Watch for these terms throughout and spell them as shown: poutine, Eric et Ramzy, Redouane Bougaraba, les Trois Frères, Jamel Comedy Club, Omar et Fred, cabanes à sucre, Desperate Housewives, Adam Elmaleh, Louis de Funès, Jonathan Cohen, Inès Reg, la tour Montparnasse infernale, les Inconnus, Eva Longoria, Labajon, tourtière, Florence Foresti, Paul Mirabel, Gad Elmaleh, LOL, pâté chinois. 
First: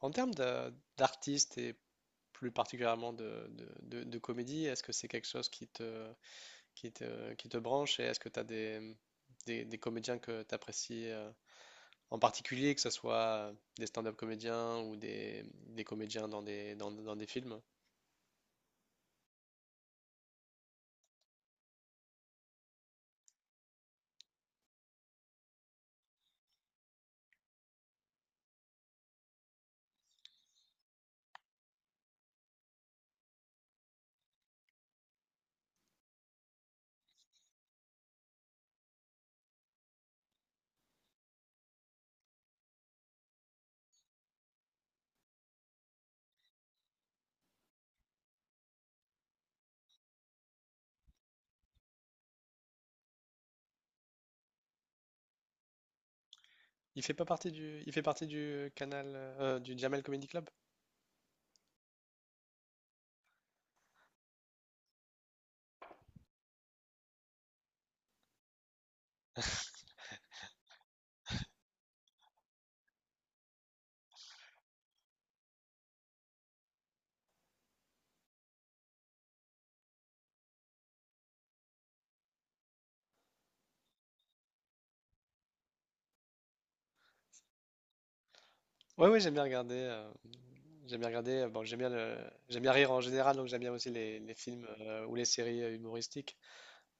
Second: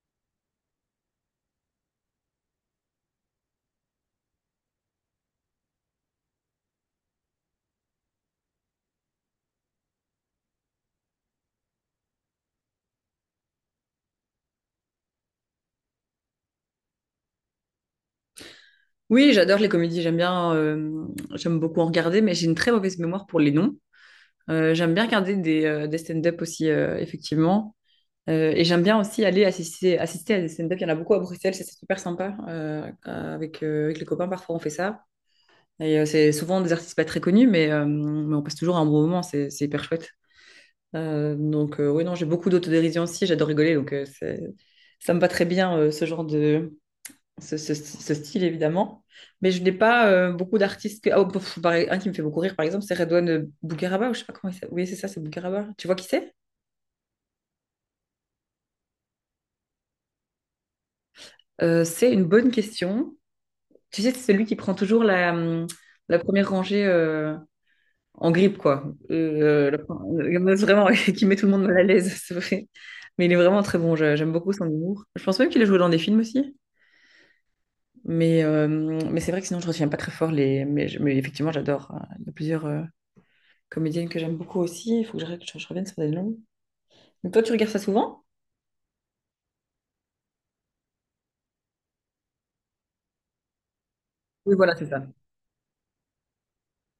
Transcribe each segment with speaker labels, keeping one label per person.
Speaker 1: En termes d'artistes et plus particulièrement de comédie, est-ce que c'est quelque chose qui te branche, et est-ce que tu as des comédiens que tu apprécies en particulier, que ce soit des stand-up comédiens ou des comédiens dans dans des films?
Speaker 2: Oui, j'adore les comédies, j'aime bien, j'aime beaucoup en regarder, mais j'ai une très mauvaise mémoire pour les noms. J'aime bien regarder des stand-up aussi, effectivement. Et j'aime bien aussi aller assister à des stand-up. Il y en a beaucoup à Bruxelles, ça, c'est super sympa. Avec, avec les copains, parfois on fait ça. Et c'est souvent des artistes pas très connus, mais on passe toujours un bon moment, c'est hyper chouette. Donc oui, non, j'ai beaucoup d'autodérision aussi, j'adore rigoler, donc ça me va très bien, ce genre de, ce style, évidemment. Mais je n'ai pas beaucoup d'artistes. Que... ah, oh, pff, par- e-, Un qui me fait beaucoup rire, par exemple, c'est Redouane Bougaraba, ou je sais pas comment il s'appelle. Oui, c'est ça, c'est Bougaraba. Tu vois qui c'est?
Speaker 1: Il fait pas partie du, il fait partie du canal du Jamel Comedy Club?
Speaker 2: C'est une bonne question. Tu sais, c'est celui qui prend toujours la, la première rangée en grippe, quoi. Vraiment, qui met tout le monde mal à l'aise, c'est vrai. Mais il est vraiment très bon, j'aime beaucoup son humour. Je pense même qu'il a joué dans des films aussi. Mais, euh, mais c'est vrai que sinon, je ne retiens pas très fort les. Mais, mais effectivement, j'adore, hein. Il y a plusieurs, comédienne que j'aime beaucoup aussi. Il faut que je, je revienne sur des noms. Donc toi, tu regardes ça souvent?
Speaker 1: Ouais, ouais, j'aime bien regarder. Bon, j'aime bien rire en général, donc j'aime bien aussi les
Speaker 2: Oui,
Speaker 1: films
Speaker 2: voilà, c'est ça.
Speaker 1: ou les séries humoristiques.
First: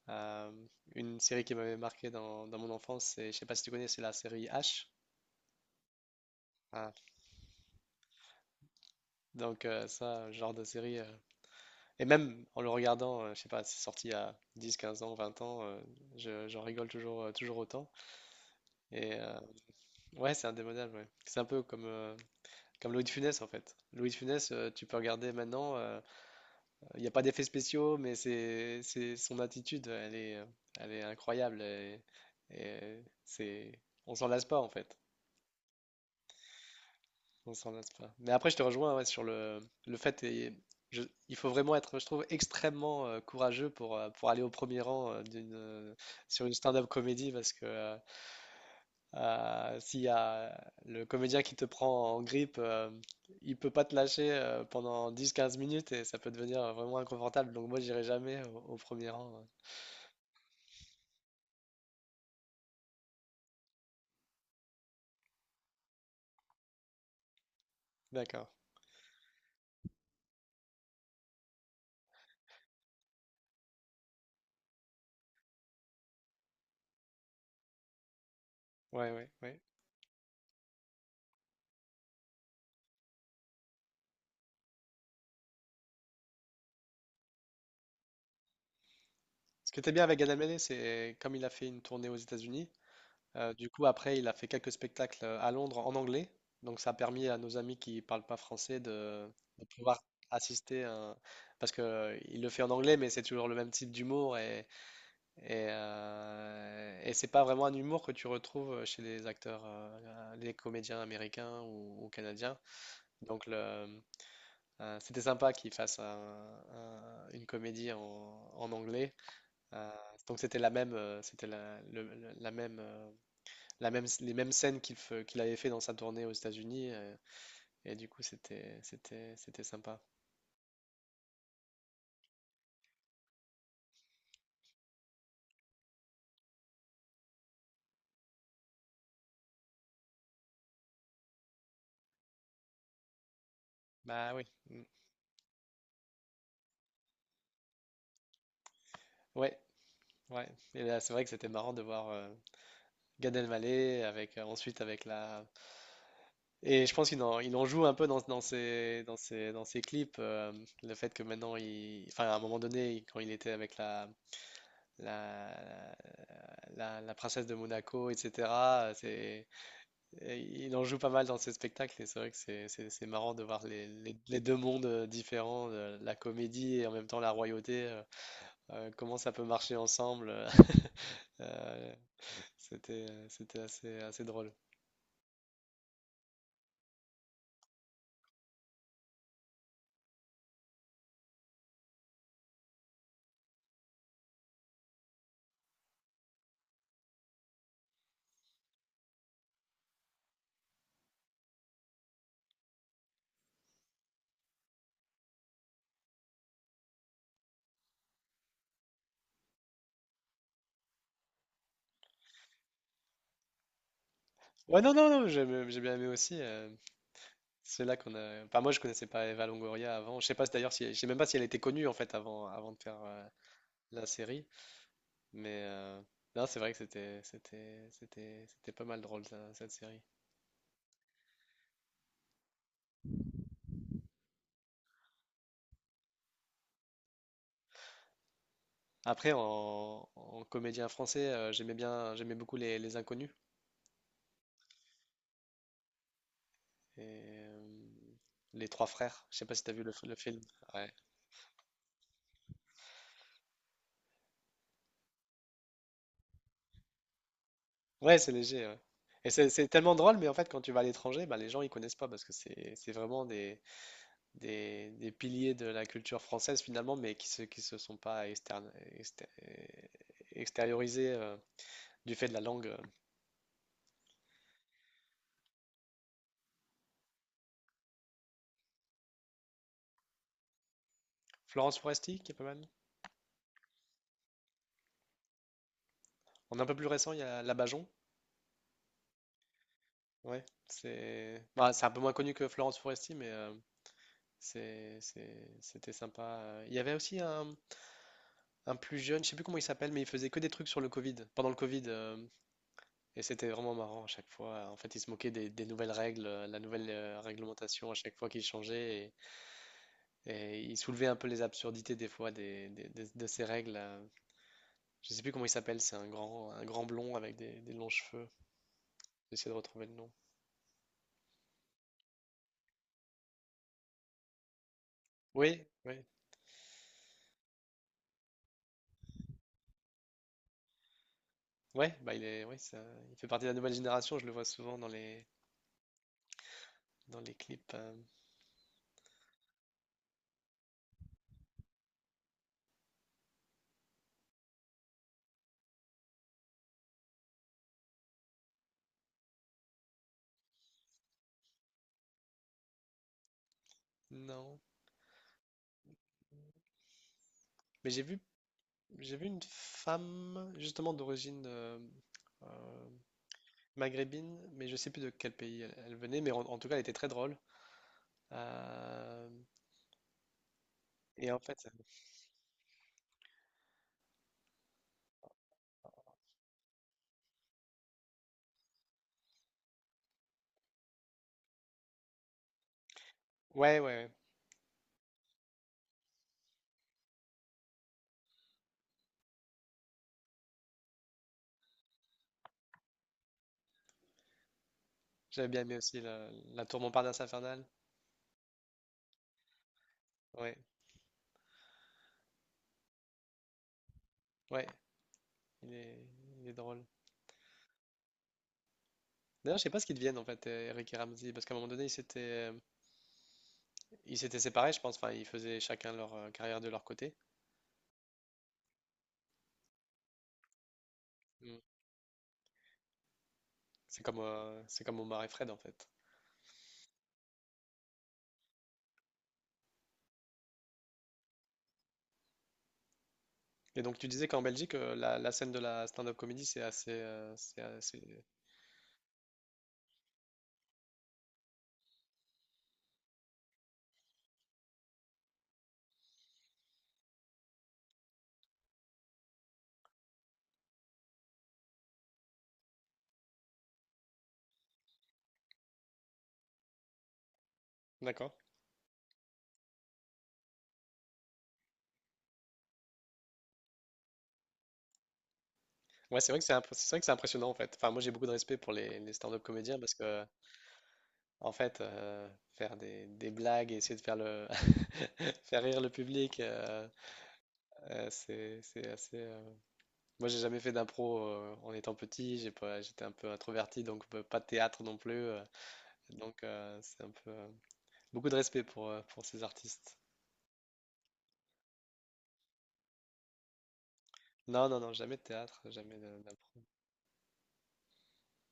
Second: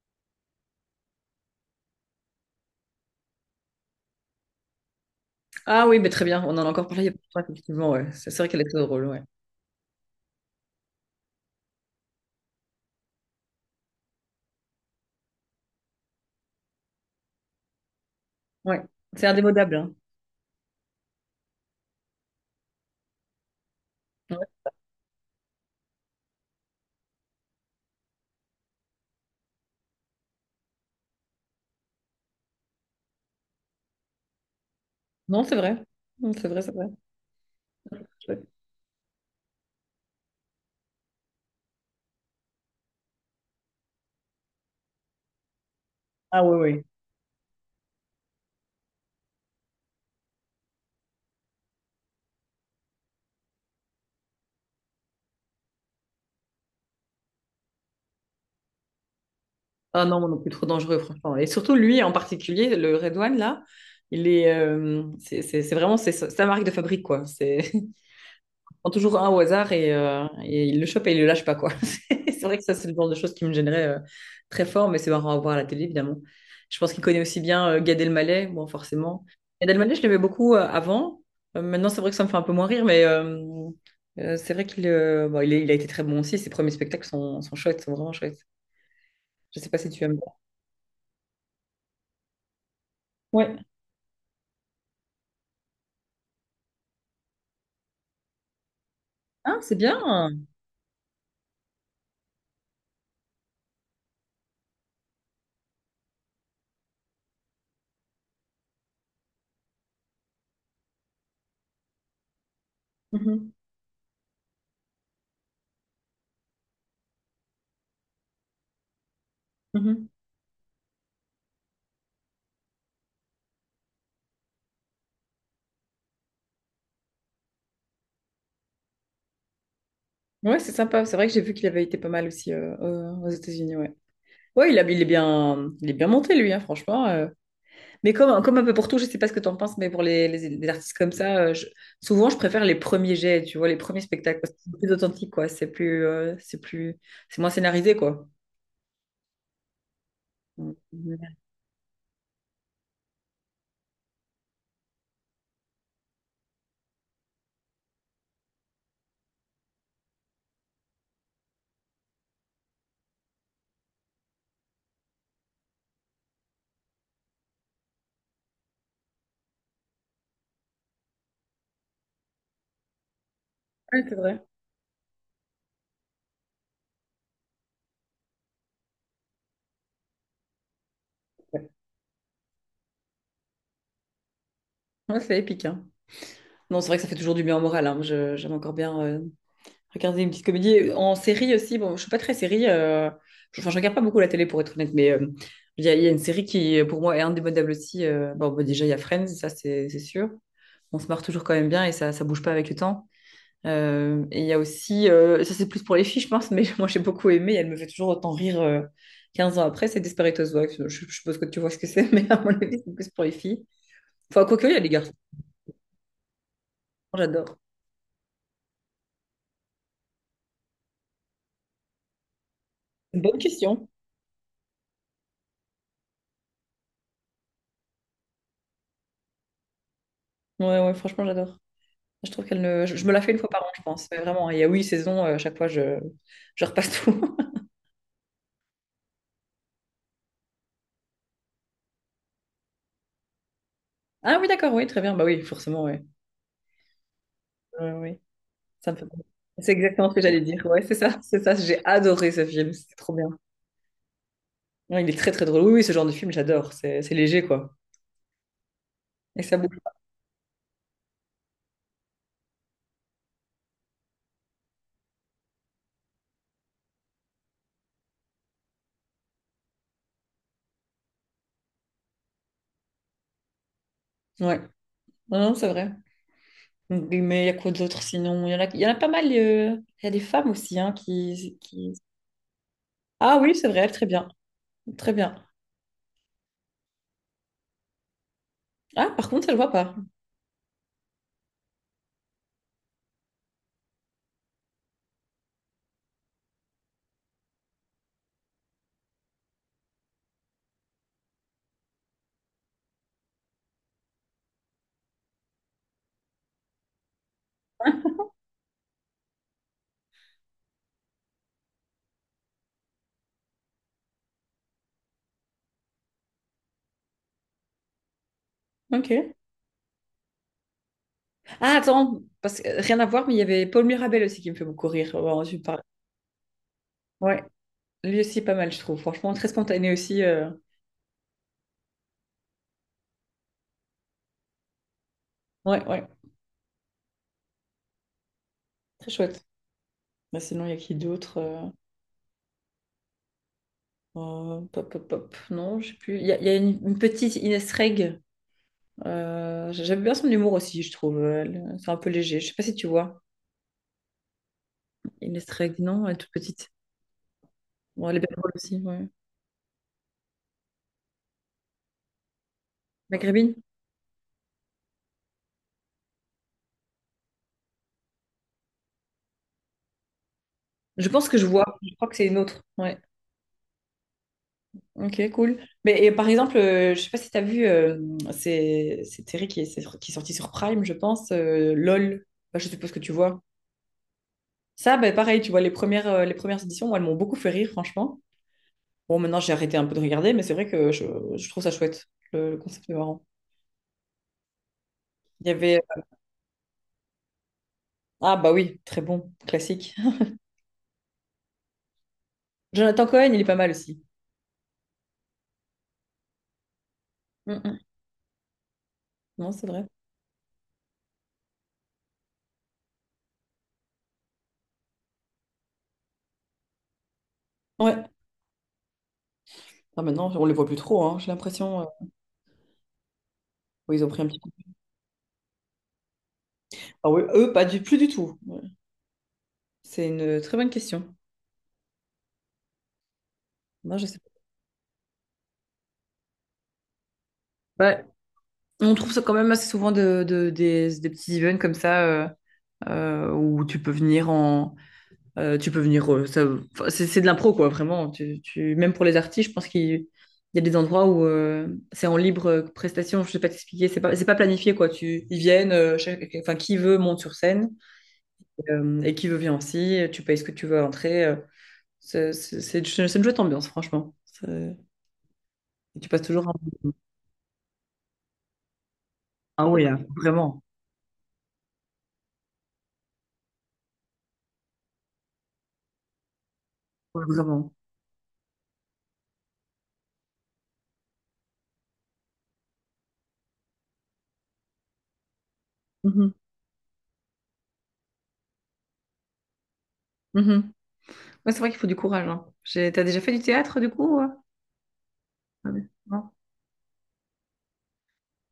Speaker 1: Euh, une série qui m'avait marqué dans mon enfance, c'est, je sais pas si tu connais, c'est la série H.
Speaker 2: Ah oui, mais très bien. On en a encore
Speaker 1: Ah,
Speaker 2: parlé il y a pas longtemps, effectivement. Ouais. C'est vrai qu'elle est très drôle, ouais.
Speaker 1: donc ça, genre de série. Et même en le regardant, je sais pas, c'est sorti il y a 10, 15 ans, 20 ans, j'en rigole toujours, toujours autant.
Speaker 2: Ouais.
Speaker 1: Et
Speaker 2: C'est
Speaker 1: euh,
Speaker 2: indémodable, hein.
Speaker 1: ouais, c'est indémodable, ouais. C'est un peu comme, comme Louis de Funès en fait. Louis de
Speaker 2: Ouais.
Speaker 1: Funès, tu peux regarder maintenant, il n'y a pas d'effets spéciaux, mais c'est son attitude, elle est incroyable. Et c'est, on s'en lasse pas en fait.
Speaker 2: Non, c'est vrai. Non, c'est vrai.
Speaker 1: On s'en lasse pas. Mais
Speaker 2: Ouais.
Speaker 1: après, je te rejoins ouais, sur le fait, et je- il faut vraiment être, je trouve, extrêmement courageux pour aller au premier rang
Speaker 2: Ah
Speaker 1: sur une
Speaker 2: oui, oui.
Speaker 1: stand-up comédie parce que s'il y a le comédien qui te prend en grippe, il peut pas te lâcher pendant 10 à 15 minutes, et ça peut devenir vraiment inconfortable. Donc moi, j'irai jamais au premier rang. Ouais.
Speaker 2: Ah non, moi non plus, trop dangereux, franchement. Et surtout, lui en particulier, le Redouane, là, il est... c'est vraiment c'est sa marque de fabrique, quoi. C'est...
Speaker 1: D'accord.
Speaker 2: prend toujours un au hasard et il le chope et il le lâche pas, quoi. C'est vrai que ça, c'est le genre de choses qui me gênerait très fort, mais c'est marrant à voir à la télé, évidemment. Je pense qu'il connaît aussi bien Gad Elmaleh, bon,
Speaker 1: Ouais,
Speaker 2: forcément.
Speaker 1: ouais, ouais.
Speaker 2: Gad Elmaleh, je l'aimais beaucoup avant. Maintenant, c'est vrai que ça me fait un peu moins rire, mais c'est vrai qu'il bon, il a été très bon aussi. Ses premiers spectacles sont chouettes, sont vraiment chouettes. Je sais
Speaker 1: Ce
Speaker 2: pas
Speaker 1: qui
Speaker 2: si
Speaker 1: était bien
Speaker 2: tu
Speaker 1: avec
Speaker 2: aimes.
Speaker 1: Adam Elmaleh, c'est comme il a fait une tournée aux États-Unis.
Speaker 2: Ouais.
Speaker 1: Du coup, après, il a fait quelques spectacles à Londres en anglais. Donc, ça a permis à nos amis qui parlent pas français
Speaker 2: Ah,
Speaker 1: de
Speaker 2: c'est bien.
Speaker 1: pouvoir assister à Parce que il le fait en anglais, mais c'est toujours le même type d'humour. Et et c'est pas vraiment un humour que tu retrouves chez les acteurs, les comédiens américains ou canadiens. Donc,
Speaker 2: Mhm,
Speaker 1: le- C'était sympa qu'il fasse une comédie en anglais. Euh,
Speaker 2: mhm.
Speaker 1: donc, c'était la même, c'était la même. Les mêmes scènes qu'il avait fait dans sa tournée aux États-Unis, et du coup, c'était sympa.
Speaker 2: Ouais, c'est sympa. C'est vrai que j'ai vu qu'il avait été pas mal aussi aux États-Unis, ouais. Ouais, il est bien monté, lui, hein, franchement, Mais comme un peu pour tout, je sais pas ce que t'en penses, mais pour les, les artistes comme ça, souvent, je préfère les premiers jets, tu vois, les premiers
Speaker 1: Bah
Speaker 2: spectacles,
Speaker 1: oui.
Speaker 2: parce que c'est
Speaker 1: Mm.
Speaker 2: plus authentique, quoi. C'est plus, c'est plus, c'est moins scénarisé, quoi.
Speaker 1: Ouais, ouais.
Speaker 2: Mm.
Speaker 1: Et là, c'est vrai que c'était marrant de voir Gad Elmaleh avec, ensuite avec la. Et je pense qu'il en, il en joue un peu dans ses clips. Le fait que maintenant, il... enfin, à un moment donné, il- quand il était avec la. La, la princesse de Monaco, etc. C'est, et il en joue pas mal dans ses spectacles, et c'est vrai que c'est marrant de voir
Speaker 2: Ouais, c'est vrai.
Speaker 1: les deux mondes différents, la comédie et en même temps la royauté, comment ça peut marcher ensemble.
Speaker 2: Ouais,
Speaker 1: Euh, C'était assez drôle.
Speaker 2: ouais, c'est épique, hein. Non, c'est vrai que ça fait toujours du bien au moral, hein. J'aime encore bien regarder une petite comédie. En série aussi, bon, je suis pas très série, je, enfin, je regarde pas beaucoup la télé, pour être honnête, mais... il y, a, il y a une série qui, pour moi, est indémodable aussi, bon, bah, déjà, il y a Friends, ça, c'est sûr. On se marre toujours quand même bien et ça bouge pas avec le temps. Et il y a aussi, ça c'est plus pour les filles, je pense, mais moi j'ai beaucoup aimé, elle me fait toujours autant rire 15 ans après, c'est Desperate Housewives. Je suppose que tu vois ce que c'est, mais à mon avis, c'est plus pour les filles. Enfin, quoique, il y
Speaker 1: Ouais,
Speaker 2: a les
Speaker 1: non, non,
Speaker 2: garçons,
Speaker 1: non, j'ai bien aimé aussi.
Speaker 2: j'adore.
Speaker 1: C'est là qu'on a. Enfin, moi je connaissais pas Eva Longoria avant. Je sais pas si- d'ailleurs, si, je sais même pas si elle était connue en fait avant, avant de faire
Speaker 2: Une bonne question.
Speaker 1: la série, mais non, c'est vrai que c'était pas mal drôle ça, cette série.
Speaker 2: Ouais, ouais, franchement, j'adore. Je trouve qu'elle ne. Je me la fais une fois par an, je pense. Mais vraiment, il y a huit saisons, à chaque fois, je repasse tout.
Speaker 1: Après, en comédien français, j'aimais beaucoup les Inconnus
Speaker 2: Ah oui, d'accord, oui, très bien. Bah oui, forcément, oui.
Speaker 1: et
Speaker 2: Ouais, ouais, oui,
Speaker 1: les Trois
Speaker 2: ça me fait.
Speaker 1: Frères. Je sais pas si
Speaker 2: C'est
Speaker 1: t'as vu
Speaker 2: exactement
Speaker 1: le
Speaker 2: ce que
Speaker 1: film.
Speaker 2: j'allais dire. Ouais,
Speaker 1: Ouais,
Speaker 2: c'est ça. J'ai adoré ce film, c'était trop bien. Ouais, il est très très drôle. Oui, oui, ce genre de film, j'adore. C'est léger, quoi.
Speaker 1: ouais, c'est léger. Ouais. Et
Speaker 2: Et
Speaker 1: c'est
Speaker 2: ça
Speaker 1: c'est
Speaker 2: bouge.
Speaker 1: tellement drôle, mais en fait, quand tu vas à l'étranger, bah, les gens ils connaissent pas, parce que c'est vraiment des piliers de la culture française finalement, mais qui se sont pas externe, exté- extériorisés du fait de la langue.
Speaker 2: Ouais. Non, c'est vrai. Mais il y a quoi d'autre sinon? Il y en a, il y en a pas mal, il y a des femmes aussi hein,
Speaker 1: Florence
Speaker 2: qui.
Speaker 1: Foresti, qui est pas mal.
Speaker 2: Ah oui, c'est vrai, très bien. Très bien.
Speaker 1: En un peu plus récent, il y a Labajon.
Speaker 2: Ah, par contre, ça le vois pas.
Speaker 1: Ouais, c'est bah, c'est un peu moins connu que Florence Foresti, c'est, c'était sympa. Il y avait aussi un plus jeune, je sais plus comment il s'appelle, mais il faisait que des trucs sur le Covid, pendant le Covid, et c'était vraiment marrant à chaque fois. En fait, il se moquait des nouvelles règles, la nouvelle réglementation à
Speaker 2: Hein.
Speaker 1: chaque fois qu'il changeait. Et il soulevait un peu les absurdités des fois de ces règles. Je sais plus comment il s'appelle, c'est un grand blond avec des longs cheveux.
Speaker 2: Ok.
Speaker 1: J'essaie de retrouver le nom.
Speaker 2: Ah, attends, parce que rien à voir, mais il y avait Paul Mirabel aussi qui me fait beaucoup rire. Ouais, tu me
Speaker 1: Oui,
Speaker 2: parles.
Speaker 1: oui.
Speaker 2: Ouais, lui aussi, pas mal, je trouve. Franchement, très spontané aussi,
Speaker 1: Ouais, bah il est, ouais, ça, il fait partie de la nouvelle génération, je le vois souvent dans
Speaker 2: ouais, ouais,
Speaker 1: dans les clips. Euh.
Speaker 2: très chouette. Bah, sinon, il y a qui d'autre pop, pop, pop. Non, je sais plus. Il y a une petite Ines Reg. J'aime bien son humour aussi, je trouve. Elle- c'est un peu léger. Je sais pas si tu vois.
Speaker 1: Non.
Speaker 2: Inès Régnan, elle est toute petite.
Speaker 1: Mais j'ai
Speaker 2: Bon, elle
Speaker 1: vu
Speaker 2: est belle drôle aussi, ouais.
Speaker 1: J'ai vu une femme justement d'origine euh,
Speaker 2: Maghrébine?
Speaker 1: maghrébine, mais je sais plus de quel pays elle venait, mais en tout cas elle était très drôle. Euh,
Speaker 2: Je pense
Speaker 1: et en
Speaker 2: que je
Speaker 1: fait,
Speaker 2: vois.
Speaker 1: euh,
Speaker 2: Je crois que c'est une autre. Ouais. Ok, cool. Mais et par exemple, je sais pas si tu as vu, c'est Terry qui est, qui est sorti sur Prime, je pense, LOL. Bah, je suppose que tu vois.
Speaker 1: ouais, ouais, ouais.
Speaker 2: Ça, bah, pareil, tu vois, les premières éditions, moi, elles m'ont beaucoup fait rire, franchement. Bon, maintenant, j'ai arrêté un peu de regarder, mais c'est vrai que je trouve ça chouette. Le concept est marrant. Il
Speaker 1: J'avais
Speaker 2: y
Speaker 1: bien aimé
Speaker 2: avait...
Speaker 1: aussi la tour Montparnasse infernale.
Speaker 2: Ah bah oui, très bon, classique.
Speaker 1: Ouais,
Speaker 2: Jonathan Cohen, il est pas mal aussi.
Speaker 1: ouais, il est, il est drôle.
Speaker 2: Mm, mm. Non,
Speaker 1: D'ailleurs, je
Speaker 2: c'est
Speaker 1: sais pas ce
Speaker 2: vrai.
Speaker 1: qu'ils deviennent en fait, Eric et Ramzy, parce qu'à un moment donné, ils s'étaient séparés, je pense. Enfin, ils faisaient chacun leur carrière de leur côté.
Speaker 2: Ouais. Ah, maintenant, on les voit plus trop, hein, j'ai
Speaker 1: Mm.
Speaker 2: l'impression, oui, ils ont pris un petit coup.
Speaker 1: C'est comme Omar et Fred en fait.
Speaker 2: Ah oui, eux, pas du plus du tout. Ouais. C'est une très bonne question.
Speaker 1: Et donc
Speaker 2: Non, je
Speaker 1: tu
Speaker 2: sais
Speaker 1: disais qu'en Belgique, la scène de la stand-up comedy, c'est
Speaker 2: pas. Ouais.
Speaker 1: assez...
Speaker 2: On trouve ça quand même assez souvent de, des petits events comme ça où tu peux venir en, tu peux venir, enfin, c'est de l'impro, quoi, vraiment. Tu, même pour les artistes, je pense qu'il il y a des endroits où c'est en libre prestation. Je sais pas t'expliquer. C'est pas planifié, quoi. Tu, ils viennent, enfin, qui veut monte sur scène.
Speaker 1: D'accord.
Speaker 2: Et qui veut vient aussi. Tu payes ce que tu veux à l'entrée, c'est une chouette ambiance, franchement. C'est- et tu
Speaker 1: Ouais,
Speaker 2: passes toujours un bon
Speaker 1: c'est
Speaker 2: moment.
Speaker 1: vrai que c'est impressionnant en fait. Enfin, moi j'ai beaucoup de respect pour les stand-up
Speaker 2: Ah
Speaker 1: comédiens,
Speaker 2: oui,
Speaker 1: parce
Speaker 2: hein,
Speaker 1: que
Speaker 2: vraiment.
Speaker 1: en fait, faire des blagues et essayer de faire le faire rire le public,
Speaker 2: Ouais, vraiment.
Speaker 1: c'est assez. Moi j'ai jamais fait d'impro en étant petit. J'ai pas, j'étais un peu introverti, donc pas de théâtre non plus.
Speaker 2: Mhm,
Speaker 1: C'est un peu beaucoup de respect pour ces artistes.
Speaker 2: mhm. Ouais, c'est vrai qu'il faut du courage, hein. J'ai- t'as déjà fait du théâtre, du coup?
Speaker 1: Non non non, jamais de théâtre,
Speaker 2: Ah oui.
Speaker 1: jamais de-
Speaker 2: Non,
Speaker 1: d'impro.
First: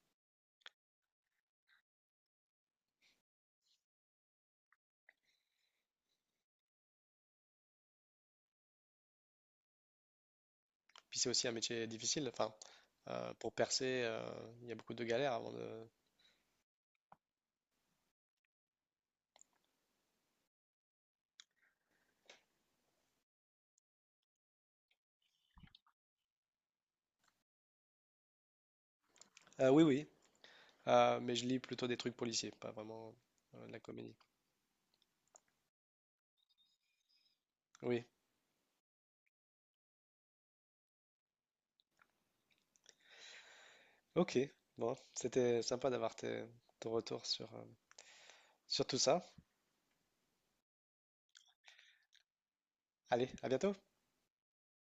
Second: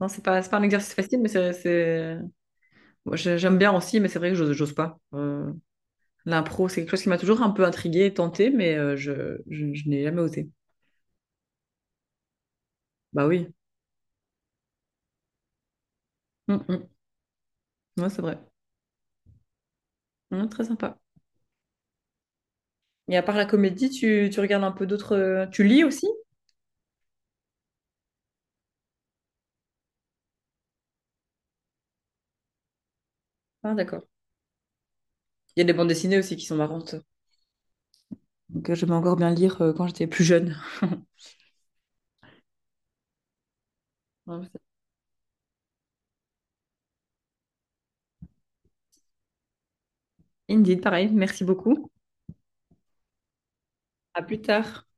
Speaker 2: c'est pas un exercice facile, mais c'est- moi, j'ai- j'aime bien aussi, mais c'est vrai que j'ose pas. L'impro, c'est quelque chose qui m'a toujours un peu intriguée et tentée, mais je n'ai jamais osé.
Speaker 1: Puis c'est aussi un métier difficile. Enfin,
Speaker 2: Bah
Speaker 1: pour
Speaker 2: oui.
Speaker 1: percer, il y a beaucoup de galères avant de.
Speaker 2: Mm, mm. Ouais, c'est vrai. Mm, très sympa. Mais à part la comédie, tu regardes un peu d'autres, tu lis aussi?
Speaker 1: Oui, oui. Mais je lis plutôt des trucs policiers, pas vraiment de
Speaker 2: Ah,
Speaker 1: la
Speaker 2: d'accord.
Speaker 1: comédie.
Speaker 2: Il y a des bandes dessinées aussi qui sont marrantes.
Speaker 1: Oui.
Speaker 2: Donc, j'aimais encore bien lire quand j'étais plus jeune.
Speaker 1: Ok.
Speaker 2: Ouais,
Speaker 1: Bon, c'était sympa d'avoir ton retour sur, sur tout ça.
Speaker 2: c'est- Indeed, pareil. Merci beaucoup.
Speaker 1: Allez, à bientôt.
Speaker 2: À plus tard.